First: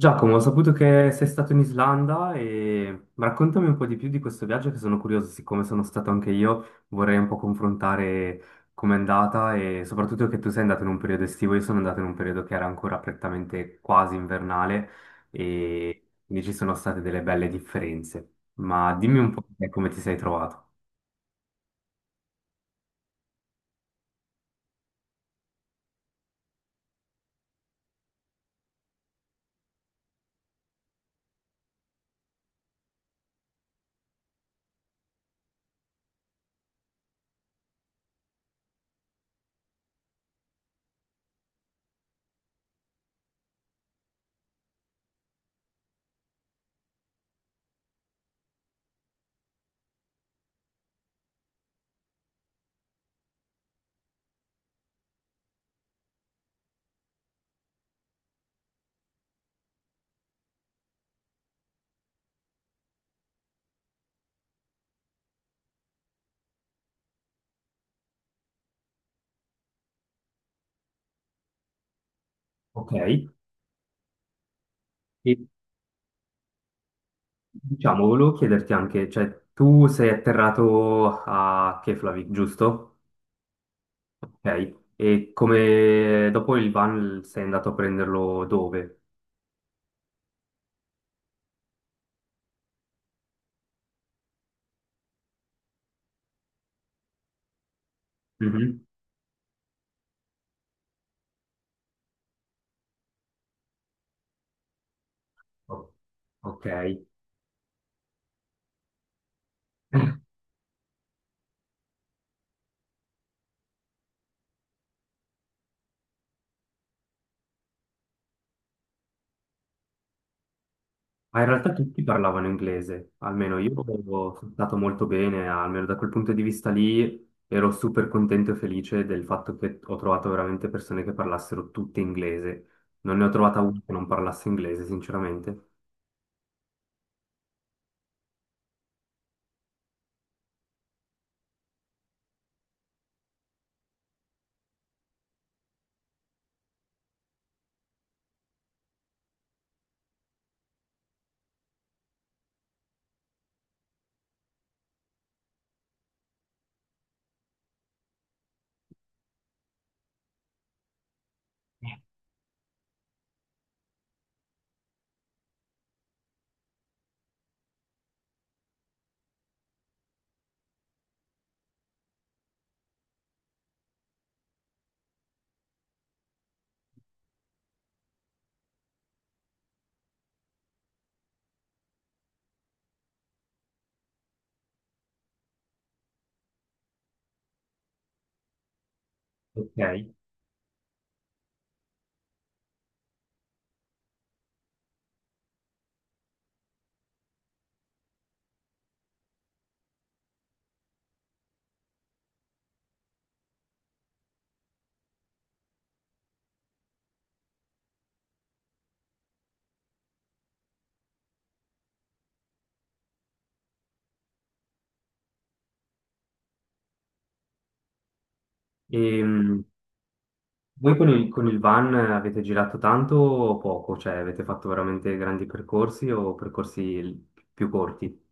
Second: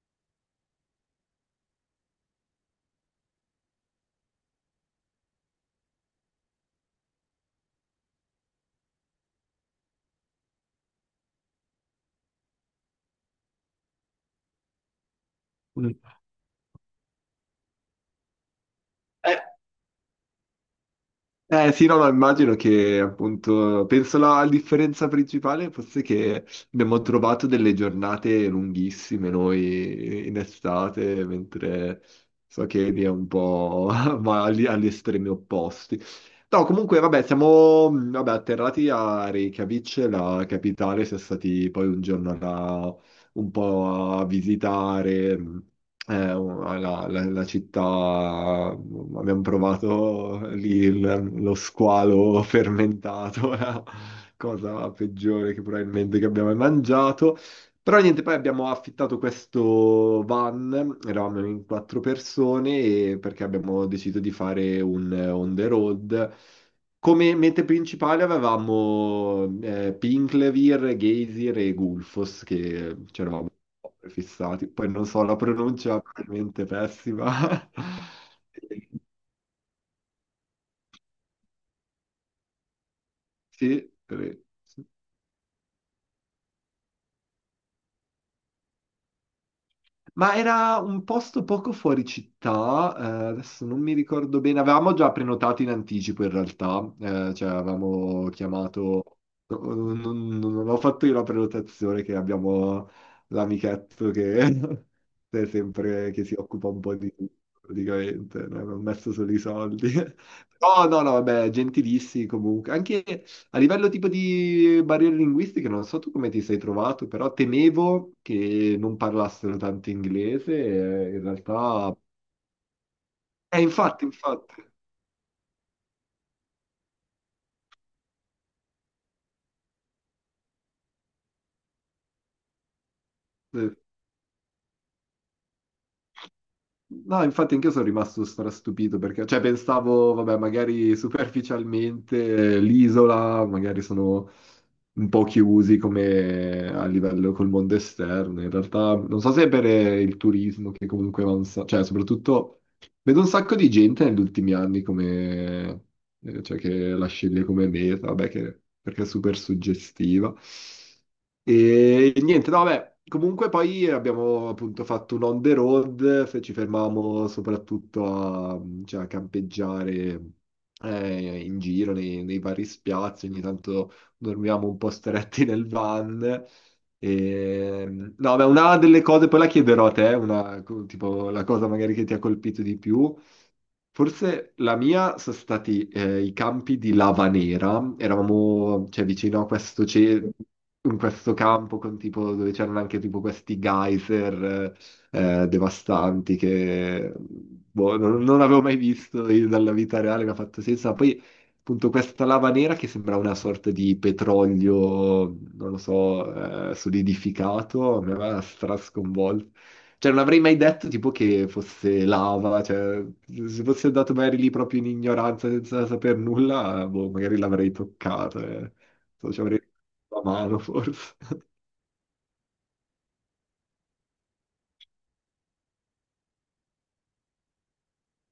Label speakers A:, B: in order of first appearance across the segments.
A: Giacomo, ho saputo che sei stato in Islanda e ma raccontami un po' di più di questo viaggio che sono curioso, siccome sono stato anche io, vorrei un po' confrontare com'è andata e soprattutto che tu sei andato in un periodo estivo, io sono andato in un periodo che era ancora prettamente quasi invernale
B: Mm.
A: e quindi ci sono state delle belle differenze. Ma dimmi un
B: Eh,
A: po' te come ti sei trovato.
B: eh, sì, no, no, immagino che appunto, penso la differenza principale fosse che abbiamo trovato delle giornate lunghissime noi in estate, mentre so che lì è un po' ma agli estremi opposti. No, comunque, vabbè, siamo vabbè, atterrati a Reykjavik, la capitale, siamo stati poi un giorno là un po' a visitare. La città, abbiamo provato lì lo squalo fermentato, la cosa peggiore che probabilmente che abbiamo mai mangiato. Però niente, poi abbiamo affittato questo van, eravamo in quattro persone, perché abbiamo deciso di fare un on the road. Come mete principali avevamo Pinklevir, Geysir e Gulfos,
A: Ok,
B: che
A: e
B: c'eravamo fissati. Poi non so, la pronuncia è probabilmente pessima.
A: diciamo, volevo chiederti anche, cioè tu sei atterrato a Keflavik, giusto?
B: Sì, sì.
A: Ok, e come dopo il van sei andato a prenderlo dove?
B: Ma era un posto poco fuori città, adesso non mi ricordo bene, avevamo già prenotato in anticipo in realtà, cioè avevamo
A: Mhm.
B: chiamato, no, non ho fatto io la prenotazione, che abbiamo l'amichetto che è
A: O-
B: sempre, che si
A: Ok.
B: occupa un po' di tutto praticamente, no? Non ho messo solo i soldi. Oh no, no, vabbè, gentilissimi comunque, anche a livello tipo di barriere linguistiche, non so tu come ti sei trovato, però temevo che non parlassero tanto inglese, in
A: Ma in realtà
B: realtà...
A: tutti parlavano inglese, almeno io
B: Infatti,
A: sono
B: infatti.
A: stato molto bene, almeno da quel punto di vista lì ero super contento e felice del fatto che ho trovato veramente persone che parlassero tutte inglese. Non ne ho trovata una che non parlasse inglese, sinceramente.
B: No, infatti anch'io sono rimasto strastupito perché, cioè, pensavo, vabbè, magari superficialmente l'isola, magari sono un po' chiusi come a livello col mondo esterno. In realtà, non so se per il turismo che comunque avanza, cioè, soprattutto vedo un sacco di gente negli ultimi anni come, cioè, che la sceglie come meta, vabbè, perché è super suggestiva. E niente, no, vabbè, comunque poi abbiamo appunto fatto un on the road, ci fermavamo soprattutto a, cioè, a campeggiare in giro nei vari spiazzi, ogni tanto dormivamo un po' stretti nel van. E, no, beh, una delle cose, poi la chiederò a te, una, tipo la cosa magari che ti ha colpito di più. Forse la mia sono stati i campi di Lavanera, eravamo, cioè, vicino a
A: Ok.
B: questo cielo in questo campo con tipo, dove c'erano anche tipo questi geyser devastanti che boh, non avevo mai visto io dalla vita reale, mi ha fatto senso. Ma poi appunto questa lava nera che sembra una sorta di petrolio, non lo so, solidificato, mi aveva strasconvolto. Cioè, non avrei mai detto tipo che fosse lava, cioè, se fossi andato magari lì proprio in ignoranza senza saper nulla, boh, magari l'avrei toccato. Non
A: E,
B: so, ci avrei la mano
A: Voi
B: forse.
A: con il van avete girato tanto o poco? Cioè avete fatto veramente grandi percorsi o percorsi più corti?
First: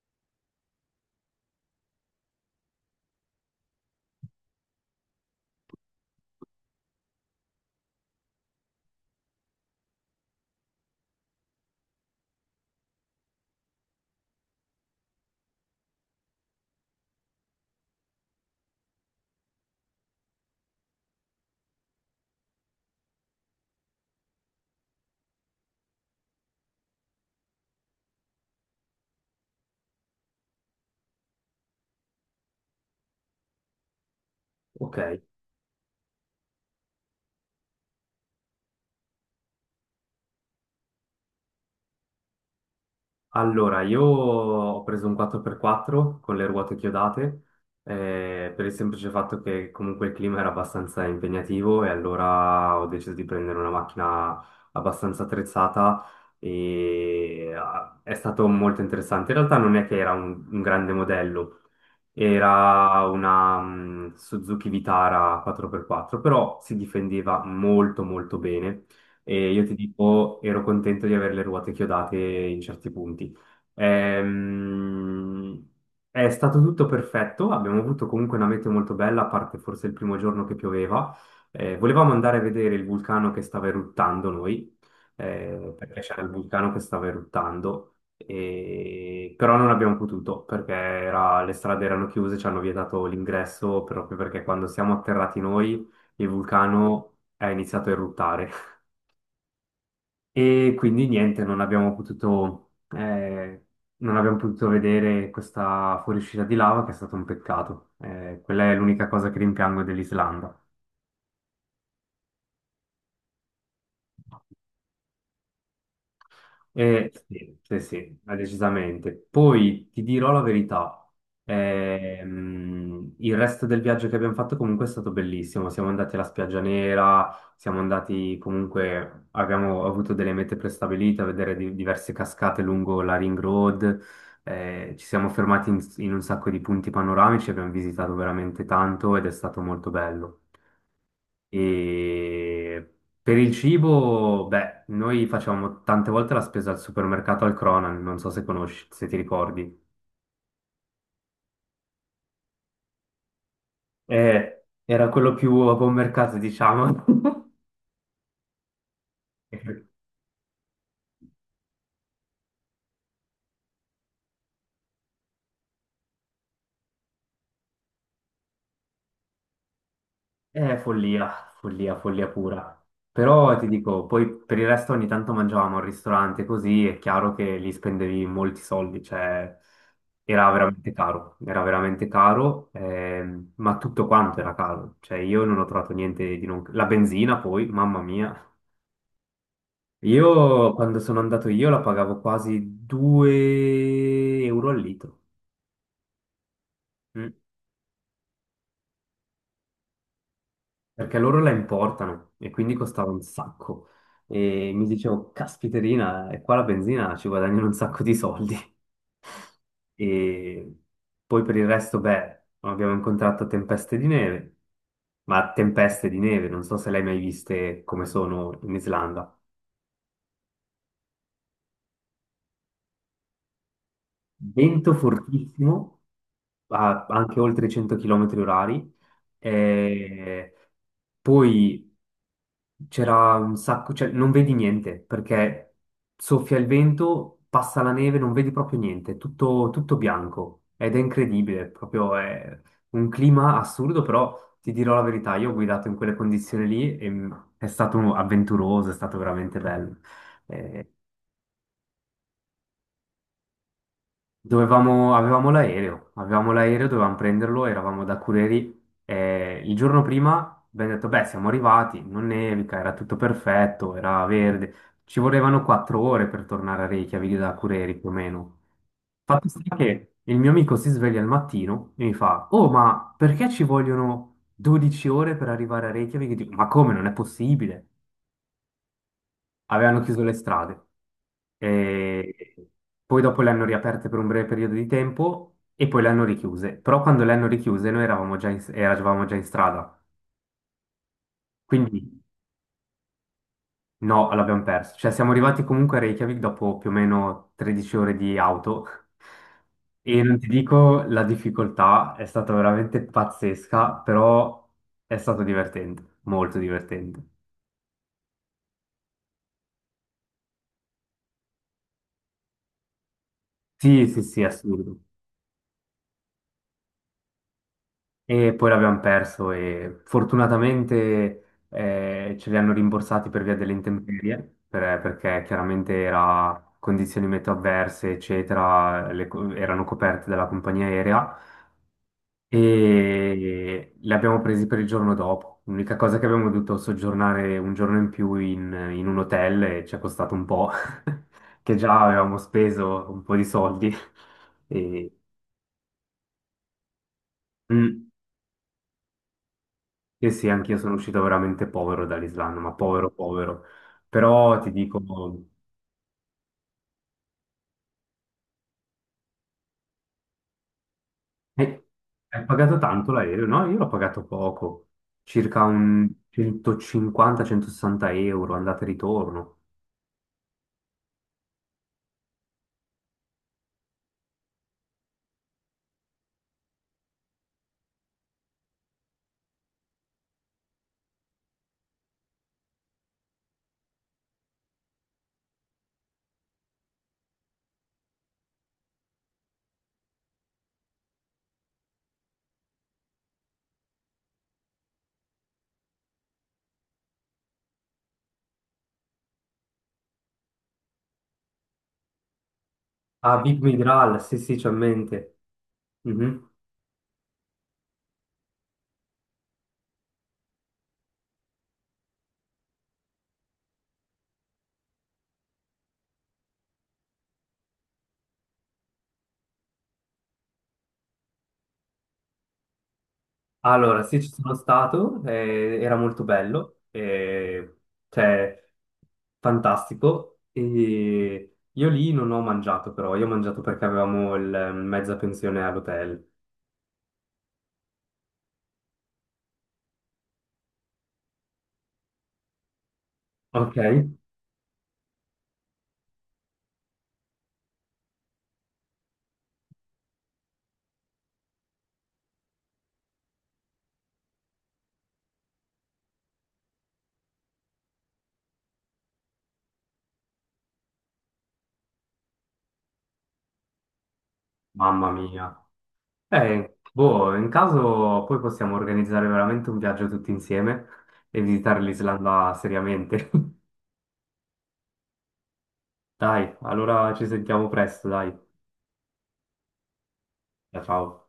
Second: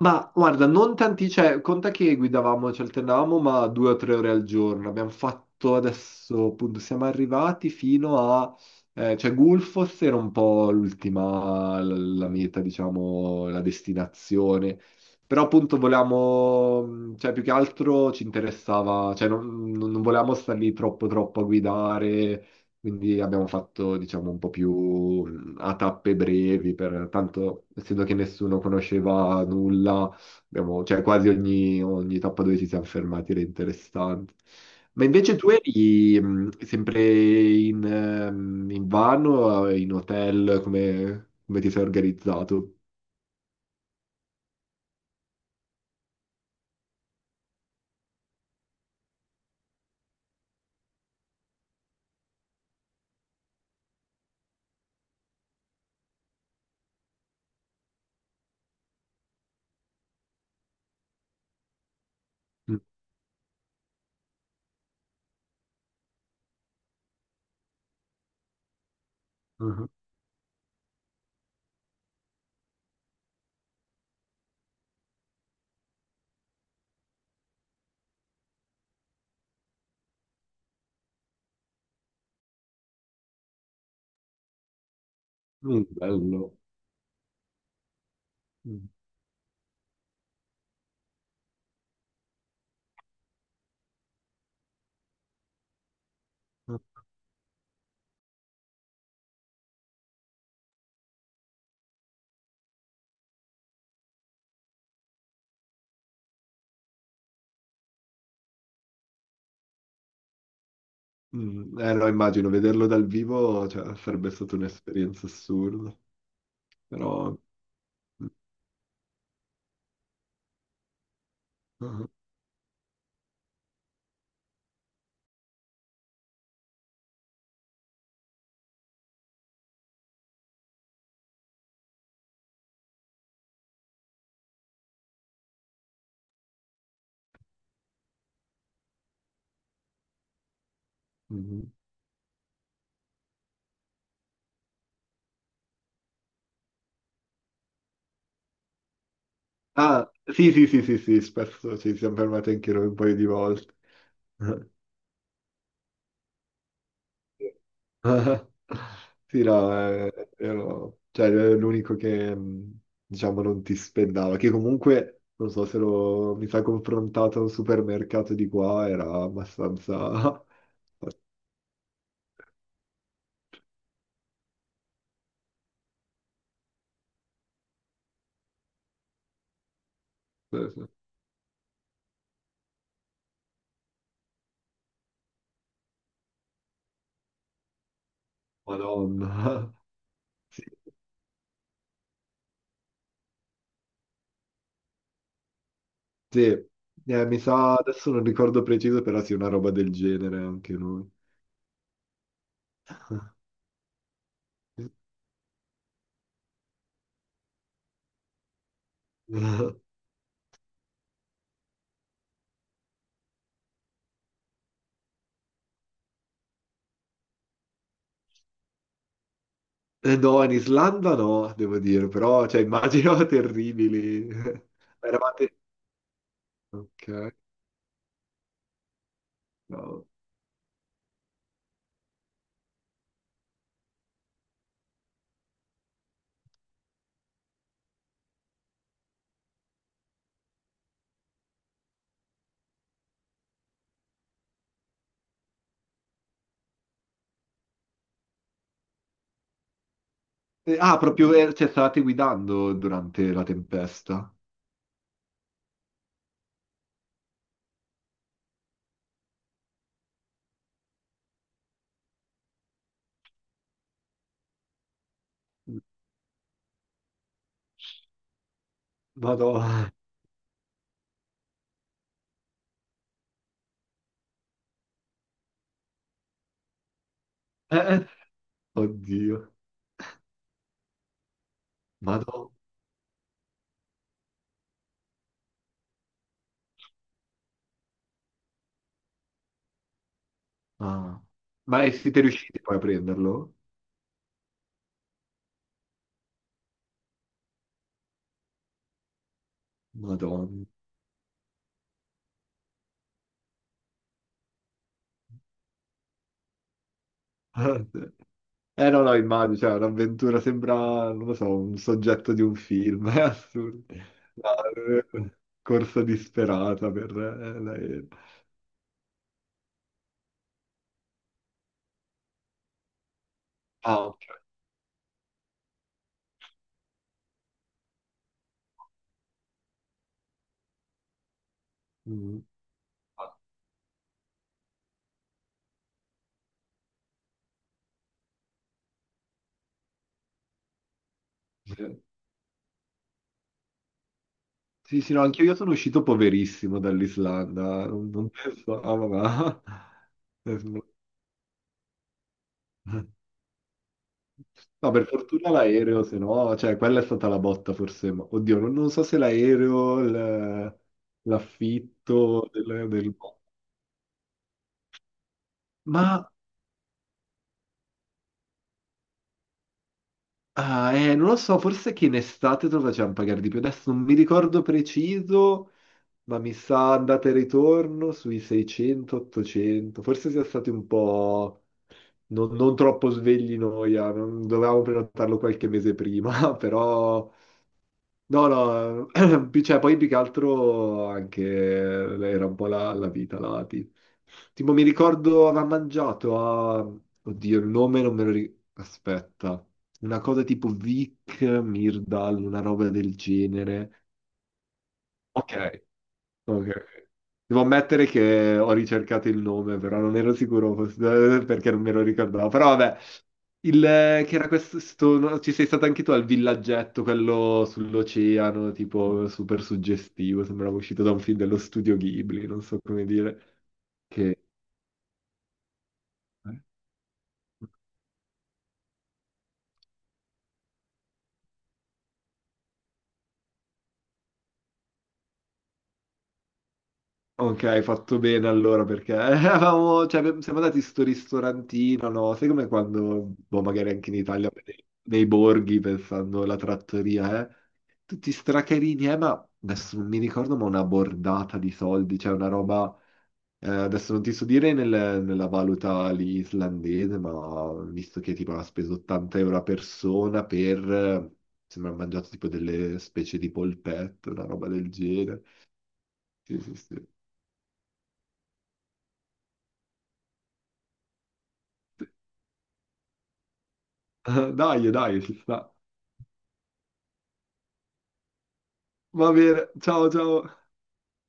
B: Ma guarda, non tanti, cioè, conta che guidavamo, ci alternavamo, ma 2 o 3 ore al giorno. Abbiamo fatto adesso, appunto, siamo arrivati fino a, cioè, Gulfos era un po' l'ultima, la meta, diciamo, la destinazione. Però appunto volevamo, cioè, più che altro ci interessava, cioè, non volevamo star lì troppo, troppo a guidare. Quindi abbiamo fatto, diciamo, un po' più a tappe brevi, per, tanto essendo che nessuno conosceva nulla, abbiamo, cioè, quasi ogni, tappa dove ci siamo fermati era interessante.
A: Ok,
B: Ma invece tu eri sempre in van o in hotel, come ti sei organizzato?
A: allora io ho preso un 4x4 con le ruote chiodate per il semplice fatto che comunque il clima era abbastanza impegnativo e allora ho deciso di prendere una macchina abbastanza attrezzata e è stato molto interessante. In realtà non è che era un grande modello.
B: Mm,
A: Era una Suzuki Vitara 4x4, però si difendeva molto molto bene e io ti
B: mhm.
A: dico, ero contento di avere le ruote chiodate in certi punti. Ehm, è stato tutto perfetto, abbiamo avuto comunque una meteo molto bella, a parte forse il primo giorno che pioveva. Volevamo andare a vedere il vulcano che stava eruttando noi,
B: Mm,
A: perché c'era il
B: bello.
A: vulcano che stava eruttando
B: Mm,
A: però non abbiamo potuto perché le strade erano chiuse, ci hanno vietato l'ingresso proprio perché quando siamo atterrati noi il vulcano è iniziato a eruttare. E quindi niente, non abbiamo potuto vedere questa fuoriuscita di lava, che è stato un peccato. Quella è l'unica cosa che rimpiango dell'Islanda.
B: mm. Eh no, immagino, vederlo dal vivo, cioè, sarebbe stata un'esperienza assurda, però...
A: Sì, sì, sì, ma decisamente. Poi ti dirò la verità, il resto del viaggio che abbiamo fatto comunque è stato bellissimo. Siamo andati alla Spiaggia Nera, siamo andati comunque, abbiamo avuto delle mete prestabilite a vedere diverse cascate lungo la Ring Road, ci siamo fermati in un sacco di punti panoramici, abbiamo visitato veramente tanto ed è stato molto bello.
B: Mhm.
A: E per il cibo, beh, noi facciamo tante volte la spesa al supermercato al Cronan, non so se conosci, se ti ricordi.
B: Ah, sì, sì, sì, sì, sì, spesso ci siamo fermati anche noi un paio di volte.
A: Era quello più a buon mercato, diciamo.
B: Sì, no, ero, cioè, ero l'unico che, diciamo, non ti spendava, che comunque, non so se lo, mi sa confrontato a un supermercato di qua, era abbastanza...
A: È follia, follia, follia pura. Però ti dico, poi per il resto ogni tanto mangiavamo al ristorante, così è chiaro che lì spendevi molti soldi, cioè era veramente caro, ma tutto quanto era caro, cioè io non ho trovato niente di non... La benzina poi, mamma mia.
B: Madonna.
A: Io
B: Sì,
A: quando sono andato io la pagavo quasi 2 euro al litro.
B: sì.
A: Mm.
B: Mi sa, adesso non ricordo preciso, però sì, una roba del genere anche noi.
A: Perché loro la importano e quindi costava un sacco. E mi dicevo, caspiterina, e qua la benzina ci guadagnano un sacco di soldi. E poi per il resto, beh, abbiamo incontrato tempeste di neve, ma tempeste di neve, non so se le hai mai viste come sono in Islanda.
B: No, in Islanda no, devo dire, però, cioè, immagino terribili.
A: Vento
B: Eravate...
A: fortissimo,
B: Ok,
A: anche oltre i 100 km orari,
B: no.
A: e poi c'era un sacco, cioè non vedi niente perché soffia il vento, passa la neve, non vedi proprio niente, tutto, tutto bianco ed è incredibile, proprio è un clima assurdo, però ti dirò la verità, io ho guidato in quelle condizioni lì e è stato avventuroso, è stato veramente bello. Eh,
B: Ah, proprio, cioè, stavate guidando durante la tempesta.
A: Dovevamo, avevamo l'aereo, dovevamo prenderlo, eravamo da Cureri. Il giorno prima abbiamo detto, beh, siamo arrivati, non nevica, era tutto perfetto, era verde. Ci volevano 4 ore per tornare a Reykjavik da Cureri, più o meno. Fatto sta
B: Madonna.
A: che il mio amico si sveglia al mattino e mi fa, oh, ma perché ci vogliono 12 ore per arrivare a Reykjavik? Dico, ma come, non è possibile,
B: Eh, oddio.
A: avevano chiuso le strade.
B: Madonna.
A: E poi dopo le hanno riaperte per un breve periodo di tempo e poi le hanno richiuse. Però quando le hanno richiuse noi eravamo già in strada.
B: Ah. Ma
A: Quindi
B: siete riusciti poi a prenderlo?
A: no, l'abbiamo perso. Cioè siamo arrivati comunque a Reykjavik dopo più o meno 13 ore di auto. E non ti
B: Madonna.
A: dico, la difficoltà è stata veramente pazzesca, però è stato divertente, molto divertente.
B: Eh no, no, immagino, cioè, un'avventura sembra, non lo so, un soggetto di un film, è assurdo.
A: Sì, sì, sì,
B: No,
A: assurdo.
B: corsa disperata per l'aereo.
A: E poi l'abbiamo perso e fortunatamente ce li hanno rimborsati per via delle intemperie, perché chiaramente era condizioni meteo avverse, eccetera, erano coperte dalla compagnia aerea
B: Mm.
A: e li abbiamo presi per il giorno dopo. L'unica cosa è che abbiamo dovuto soggiornare un giorno in più in un hotel e ci è costato un po', che già
B: Eh,
A: avevamo speso un po' di soldi.
B: sì,
A: E-
B: sì, no, anche io sono uscito poverissimo dall'Islanda,
A: Mm.
B: non pensavo, ma...
A: Sì, sì, anch'io
B: No,
A: sono uscito veramente povero dall'Islanda, ma povero, povero. Però ti
B: no,
A: dico,
B: per fortuna l'aereo, se no, cioè, quella è stata la botta forse, ma oddio, non so se l'aereo,
A: eh, hai
B: l'affitto
A: pagato
B: del,
A: tanto
B: del...
A: l'aereo? No, io l'ho pagato poco, circa un
B: Ma,
A: 150-160 euro, andata e ritorno.
B: ah, non lo so, forse che in estate te lo facevano pagare di più, adesso non mi ricordo preciso, ma mi sa andata e ritorno sui 600-800, forse sia stati un po'... non troppo svegli noia, dovevamo prenotarlo qualche mese prima, però no, no, cioè, poi più che altro anche era un po' la vita, Tipo mi ricordo aveva mangiato a... Oddio, il nome non me lo ricordo. Aspetta. Una cosa tipo Vic Mirdal, una roba del
A: A Big
B: genere.
A: Migral, sì, sì, c'ho in mente.
B: Ok,
A: Mhm.
B: ok. Devo ammettere che ho ricercato il nome, però non ero sicuro perché non me lo ricordavo. Però vabbè, il, che era questo, no, ci sei stato anche tu al villaggetto, quello sull'oceano, tipo super suggestivo, sembrava uscito da un film dello studio Ghibli, non so come dire.
A: Allora, sì, ci
B: Che...
A: sono stato, era molto
B: eh.
A: bello, cioè, fantastico. E io lì non ho mangiato però, io ho mangiato perché avevamo il, mezza pensione all'hotel.
B: Ok, hai fatto bene allora perché eravamo, cioè, siamo andati in sto ristorantino, no? Sai come quando, boh,
A: Ok.
B: magari anche in Italia, nei borghi, pensando alla trattoria, eh? Tutti stracarini, ma adesso non mi ricordo, ma una bordata di soldi, cioè una roba... adesso non ti so dire nella valuta lì islandese, ma visto che tipo ha speso 80 euro a persona per, sembra ha mangiato tipo delle specie di polpette, una roba del
A: Mamma
B: genere.
A: mia.
B: Sì, sì, sì.
A: Boh, in caso poi possiamo organizzare veramente un viaggio tutti insieme e visitare l'Islanda seriamente.
B: Dai, dai, ci sta.
A: Dai, allora ci sentiamo presto, dai.
B: Va bene, ciao, ciao.
A: Ciao, ciao.